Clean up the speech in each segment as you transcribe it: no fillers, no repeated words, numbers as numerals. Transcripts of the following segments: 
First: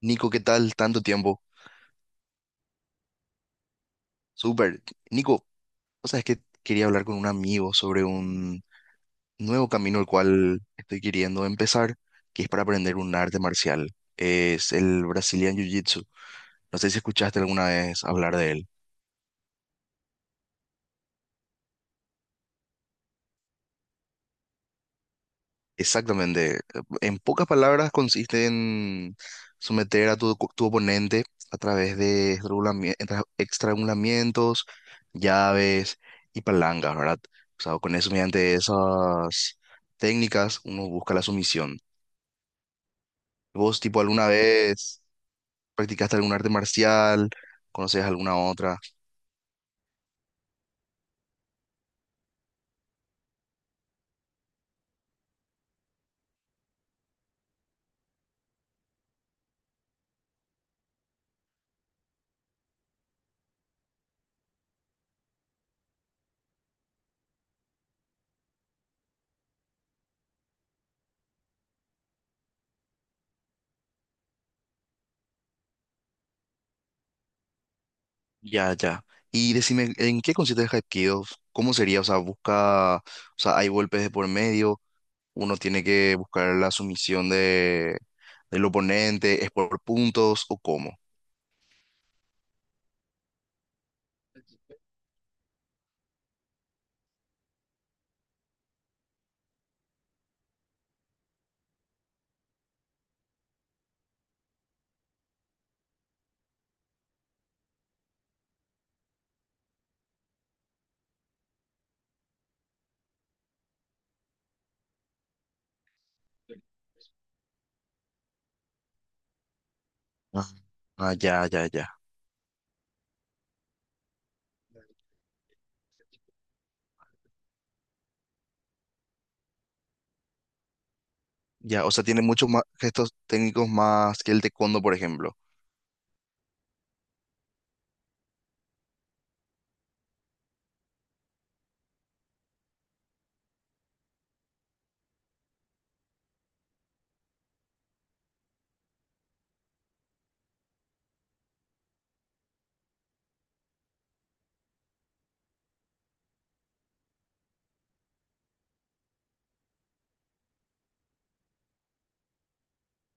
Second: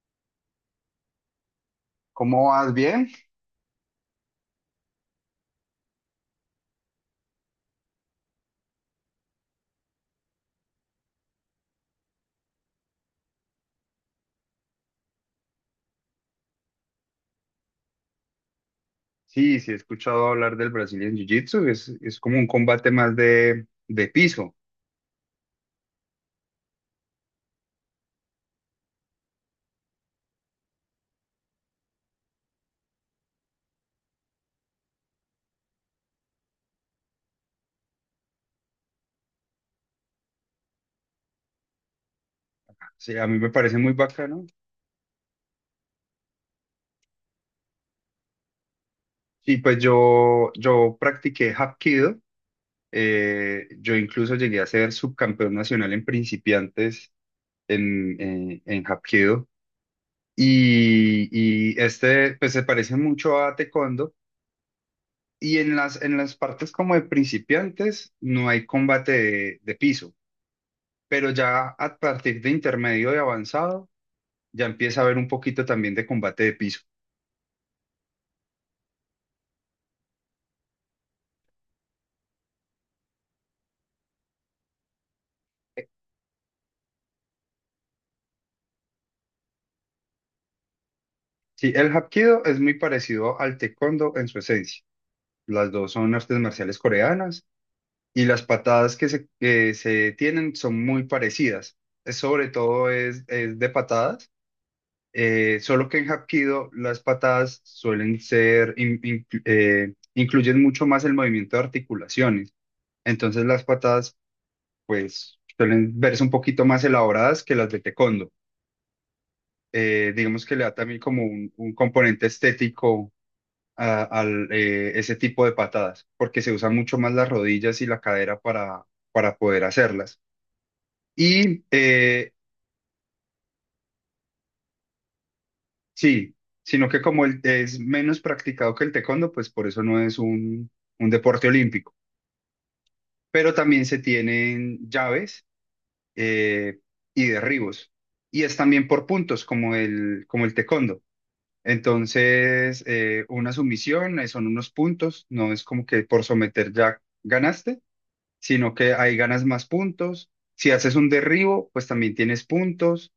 Nico, ¿qué tal? Tanto tiempo. ¿Cómo vas? ¿Bien? Súper. Nico, o sea, es que quería hablar con un amigo sobre un nuevo camino el cual estoy queriendo empezar, que es para aprender un arte marcial. Es el Brazilian Jiu-Jitsu. No sé si escuchaste alguna vez hablar de él. Sí, sí, he escuchado hablar del Brazilian Jiu-Jitsu. Es como un combate más de piso. Exactamente. En pocas palabras consiste en someter a tu oponente a través de estrangulamientos, llaves y palancas, ¿verdad? O sea, con eso, mediante esas técnicas, uno busca la sumisión. Sí, a mí me parece ¿Vos, muy tipo, alguna bacano. vez practicaste algún arte marcial? ¿Conoces alguna otra? Y pues yo practiqué Hapkido. Yo incluso llegué a ser subcampeón nacional en principiantes en Hapkido. Y, pues se parece mucho a Taekwondo. Y en las partes como de principiantes no hay combate de piso, pero ya a partir de intermedio y avanzado ya empieza a haber un poquito también de combate de piso. Ya, ya. Y decime, ¿en qué consiste el Hapkido? ¿Cómo sería? O sea, hay golpes de por medio. Uno tiene que buscar la sumisión del oponente, ¿es por puntos o cómo? Sí, el Hapkido es muy parecido al Taekwondo en su esencia. Las dos son artes marciales coreanas y las patadas que se tienen son muy parecidas. Es sobre todo es de patadas, solo que en Hapkido las patadas suelen incluyen mucho más el movimiento de articulaciones. Entonces las patadas pues suelen verse un poquito más elaboradas que las de Taekwondo. Digamos Ah, que le da también ah, como ya, un, ya, un ya. componente estético al ese tipo de patadas, porque se usan mucho más las rodillas y la cadera para poder hacerlas. Y Ya, o sea, tiene muchos más gestos técnicos más que el taekwondo, por ejemplo. sí, sino que es menos practicado que el taekwondo, pues por eso no es un deporte olímpico. Pero también se tienen llaves, eh, y derribos. Y es también por puntos, como el taekwondo. Entonces, una sumisión, son unos puntos, no es como que por someter ya ganaste, sino que ahí ganas más puntos. Si haces un derribo, pues también tienes puntos.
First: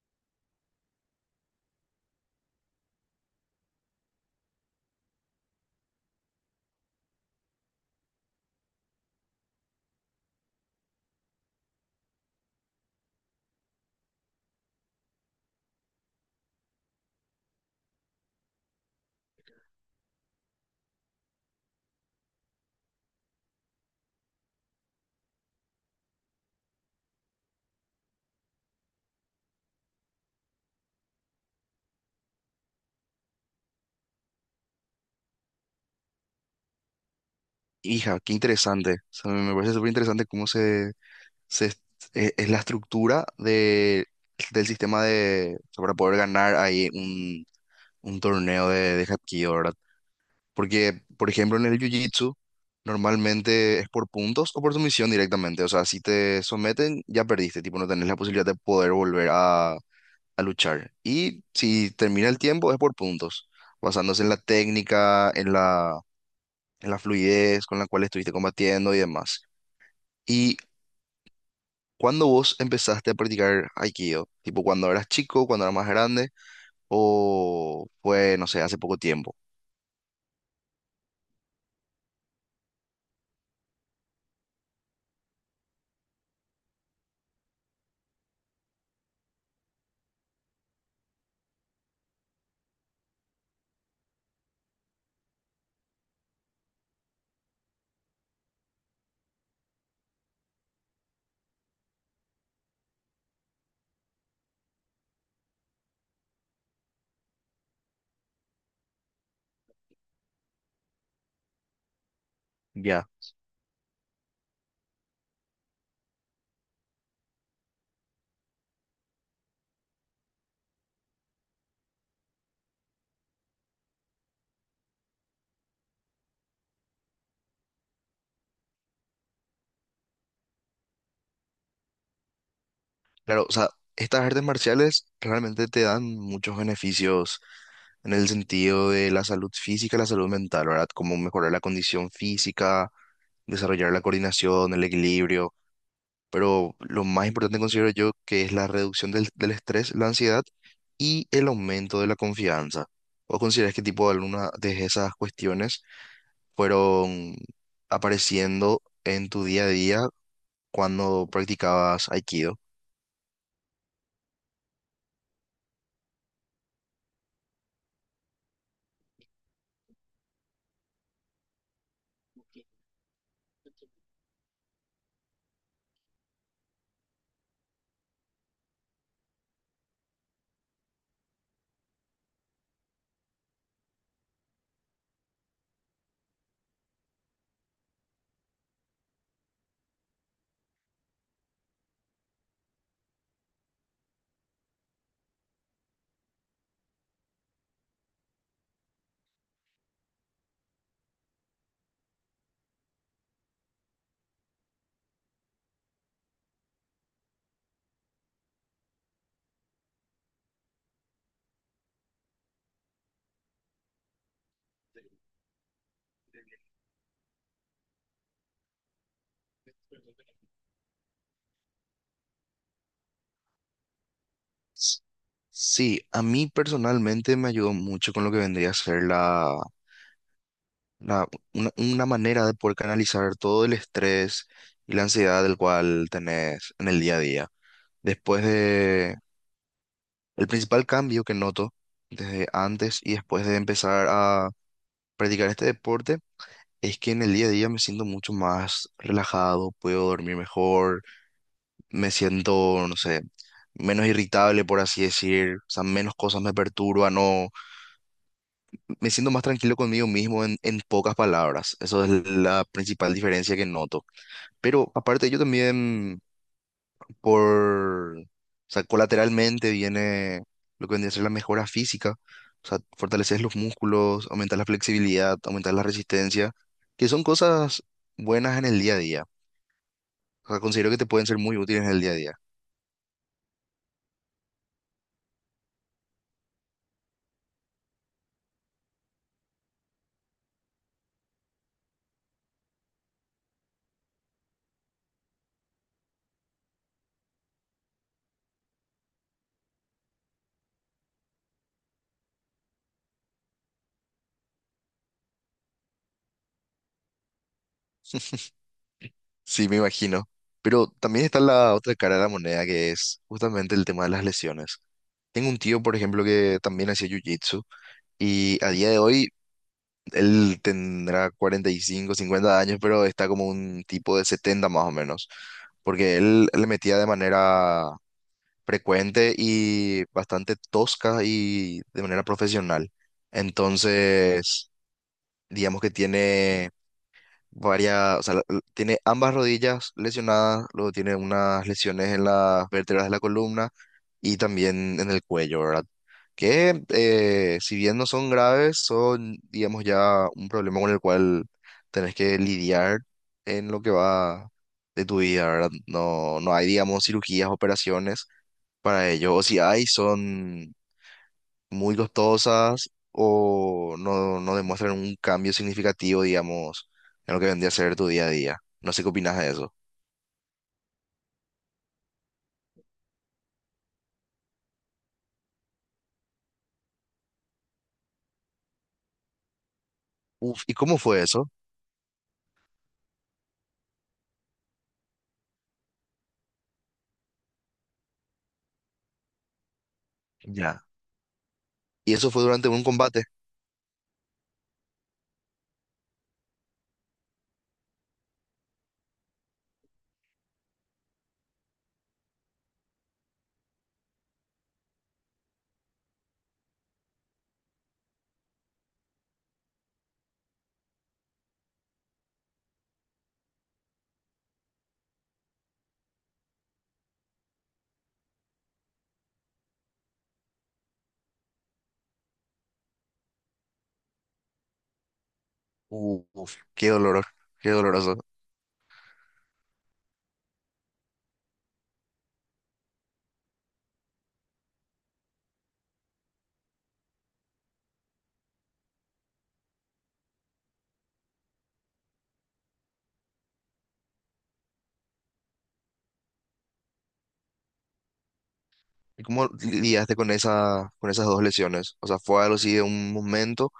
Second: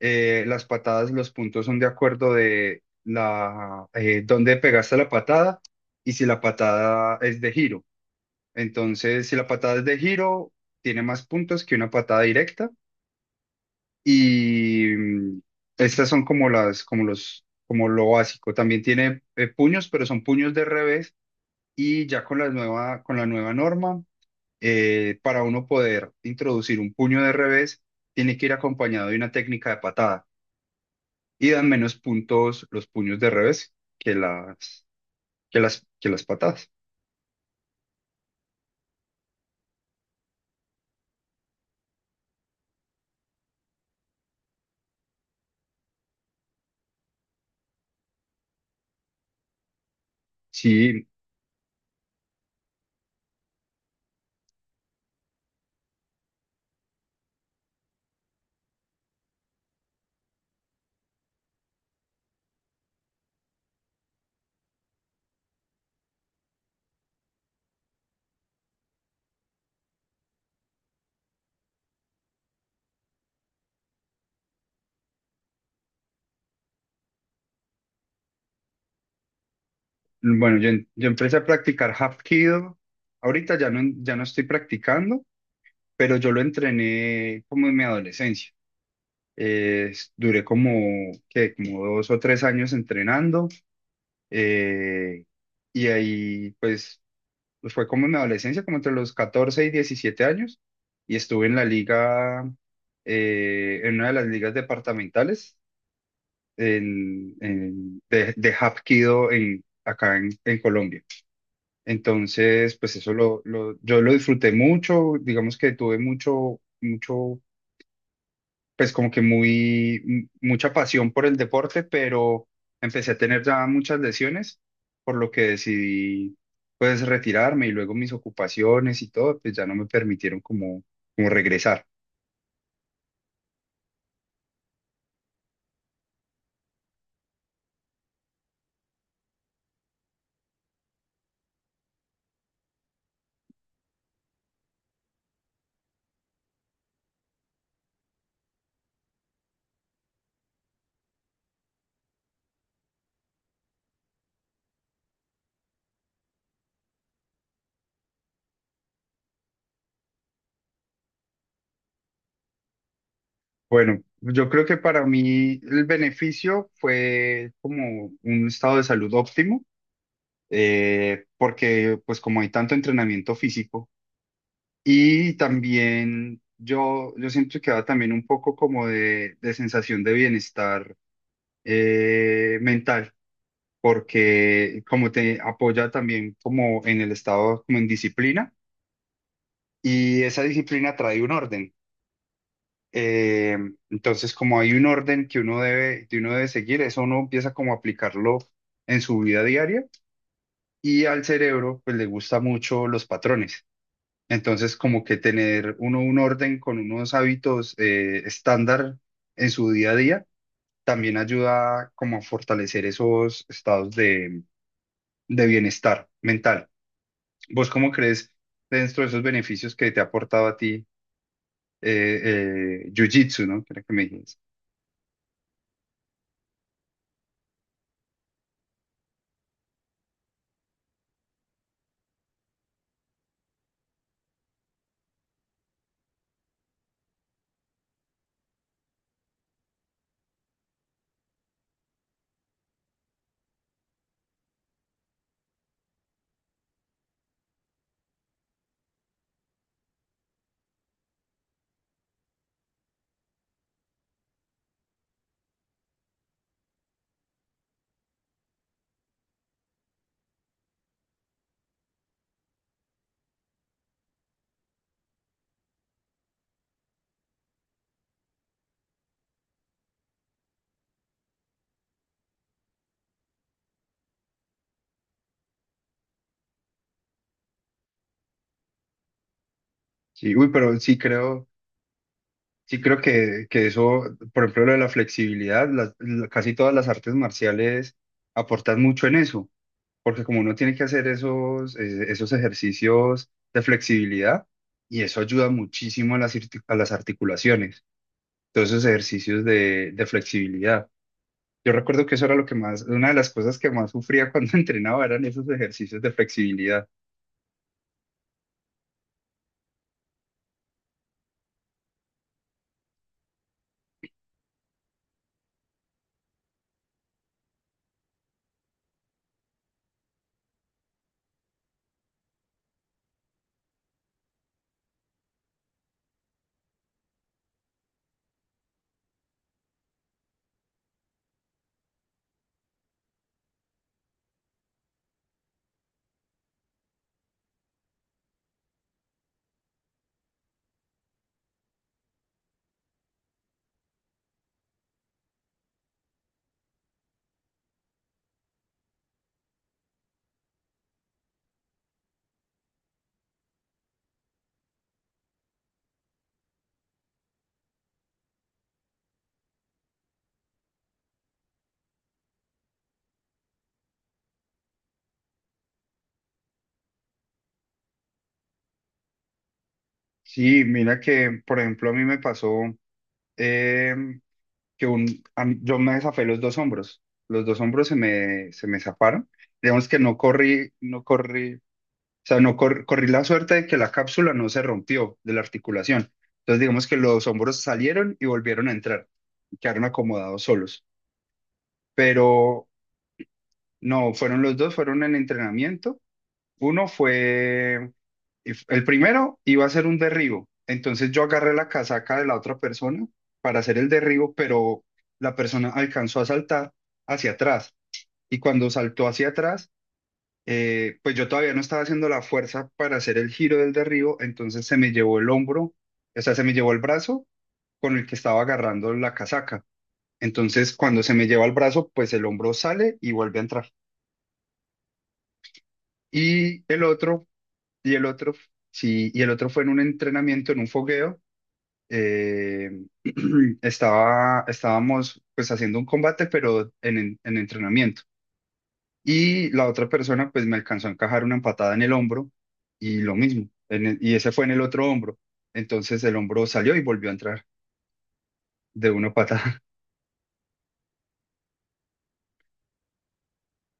Las patadas, los puntos son de acuerdo de la dónde pegaste la patada y si la patada es de giro. Entonces, si la patada es de giro, tiene más puntos que una patada directa. Y mm, Estas son como lo básico. También tiene puños, pero son puños de revés. Y ya con la nueva norma, para uno poder introducir un puño de revés, tiene que ir acompañado de una técnica de patada. Y dan menos puntos los puños de revés que las patadas. Hija, qué interesante. O sea, me parece súper interesante cómo se es, es la estructura del sistema de, o sea, para poder ganar ahí un torneo de Hapkido, ¿verdad? Porque, Sí, por ejemplo, en el Jiu-Jitsu, normalmente es por puntos o por sumisión directamente. O sea, si te someten, ya perdiste, tipo, no tenés la posibilidad de poder volver a luchar. Y si termina el tiempo, es por puntos, basándose en la técnica, en la fluidez con la cual estuviste combatiendo y demás. ¿Y cuando vos empezaste a practicar Aikido? Tipo, cuando eras chico, cuando eras más grande, o fue, no sé, hace poco tiempo. Yo empecé a practicar Hapkido. Ahorita ya no estoy practicando, pero yo lo entrené como en mi adolescencia. Eh, Duré como, ¿qué, como dos o tres años entrenando? Eh, y ahí pues Pues fue como en mi adolescencia, como entre los 14 y 17 años, y estuve en la liga, en una de las ligas departamentales de Hapkido en, acá en Colombia. Entonces pues Ya. Yo lo disfruté mucho, digamos que tuve mucho, pues como que mucha pasión por el deporte, pero empecé a tener ya muchas lesiones, por lo que decidí pues retirarme, y luego mis ocupaciones y todo, pues ya no me permitieron como regresar. Claro, o sea, estas artes marciales realmente te dan muchos beneficios en el sentido de la salud física y la salud mental, ¿verdad? Como mejorar la condición física, desarrollar la coordinación, el equilibrio, pero lo más importante considero yo que es la reducción del estrés, la ansiedad y el aumento de la confianza. ¿O consideras qué tipo de alguna de esas cuestiones fueron apareciendo en tu día a día cuando practicabas Aikido? Bueno, yo creo que para mí el beneficio fue como un estado de salud óptimo, porque pues como hay tanto entrenamiento físico. Y también yo siempre quedaba también un poco como de sensación de bienestar, mental, porque como te apoya también como en el estado, como en disciplina, y esa disciplina trae un orden. Eh, entonces, como hay un orden que uno debe seguir, eso uno empieza como a aplicarlo en su vida diaria, y al cerebro pues le gusta mucho los patrones. Entonces, como que tener uno un orden con unos hábitos, estándar, en su día a día, también ayuda como a fortalecer esos estados de bienestar mental. ¿Vos cómo crees, dentro de esos beneficios que te ha aportado a ti, Jiu-Jitsu, ¿no? Que era que me dijiste. S- Sí, a mí personalmente me ayudó mucho con lo que vendría a ser la- una manera de poder canalizar todo el estrés y la ansiedad del cual tenés en el día a día. Después de, el principal cambio que noto desde antes y después de empezar a practicar este deporte es que en el día a día me siento mucho más relajado, puedo dormir mejor, me siento, no sé, menos irritable, por así decir, o sea, menos cosas me perturban. Me siento más tranquilo conmigo mismo en pocas palabras. Eso es la principal diferencia que noto. Pero aparte, yo también, o sea, colateralmente viene lo que vendría a ser la mejora física. O sea, fortaleces los músculos, aumentas la flexibilidad, aumentas la resistencia, que son cosas buenas en el día a día. Sí, uy, O sea, pero considero que te pueden ser muy útiles en el día a día. sí creo que eso, por ejemplo, lo de la flexibilidad, casi todas las artes marciales aportan mucho en eso, porque como uno tiene que hacer esos, esos ejercicios de flexibilidad, y eso ayuda muchísimo a a las articulaciones, todos esos ejercicios de flexibilidad. Yo recuerdo que eso era lo que más, una de las cosas que más sufría cuando entrenaba eran esos ejercicios de flexibilidad. Sí, me imagino. Pero también está la otra cara de la moneda, que es justamente el tema de las lesiones. Tengo un tío, por ejemplo, que también hacía jiu-jitsu. Y a día de hoy él tendrá 45, 50 años, pero está como un tipo de 70 más o menos, porque él le metía de manera frecuente y bastante tosca y de manera profesional. Entonces, digamos que tiene varias, o sea, tiene ambas rodillas lesionadas, luego tiene unas lesiones en las vértebras de la columna y también en el cuello, ¿verdad? Que si bien no son graves, son, digamos, ya un problema con el cual tenés que lidiar en lo que va de tu vida, ¿verdad? No, no hay, digamos, cirugías, operaciones para ello, o si hay, son muy costosas o no, no demuestran un cambio significativo, digamos, en lo que vendría a ser tu día a día. No sé qué opinas de eso. Sí, mira que, por ejemplo, a mí me pasó em, que un, a mí- yo me zafé los dos hombros. Los dos hombros se me zafaron. Digamos que Uf, ¿y cómo no fue eso? corrí, o sea, no cor- corrí la suerte de que la cápsula no se rompió de la articulación. Entonces, digamos que los hombros salieron y volvieron a entrar y quedaron acomodados Ya. solos. ¿Y eso fue Pero durante un combate? no, fueron los dos, fueron en entrenamiento. Uno fue, el primero iba a ser un derribo, entonces yo agarré la casaca de la otra persona para hacer el derribo, pero la persona alcanzó a saltar hacia atrás, y cuando saltó hacia atrás, pues yo todavía no estaba haciendo la fuerza para hacer el giro del derribo, entonces se me llevó el hombro, o sea, se me llevó el brazo con el que estaba agarrando la casaca. Entonces cuando se me lleva el brazo, pues el hombro sale y vuelve a entrar. Uf, Y el qué dolor, otro qué Y el doloroso. otro, sí, y el otro fue en un entrenamiento, en un fogueo. eh, estábamos pues haciendo un combate, pero en entrenamiento. Y la otra persona pues me alcanzó a encajar una empatada en el hombro, y lo mismo, y ese fue en el otro hombro. Entonces el hombro salió y volvió a entrar de una ¿Y cómo patada. lidiaste con con esas dos lesiones? O sea, ¿fue algo así de un momento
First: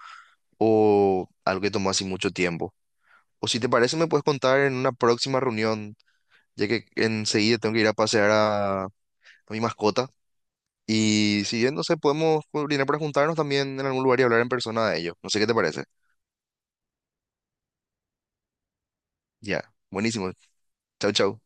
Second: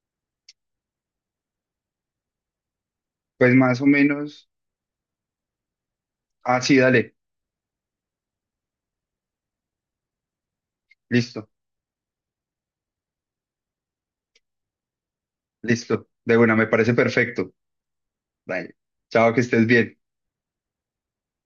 o algo que tomó así mucho tiempo? O Pues si te más o parece, me puedes menos. contar en una próxima reunión, Ah, ya sí, que dale. enseguida tengo que ir a pasear a mi mascota. Y Listo, si bien, no sé, podemos coordinar para juntarnos también en algún lugar y hablar en persona de ello. No sé qué te parece. listo. De buena me parece perfecto. Dale. Chao, que estés Ya, bien. buenísimo. Chau, chau.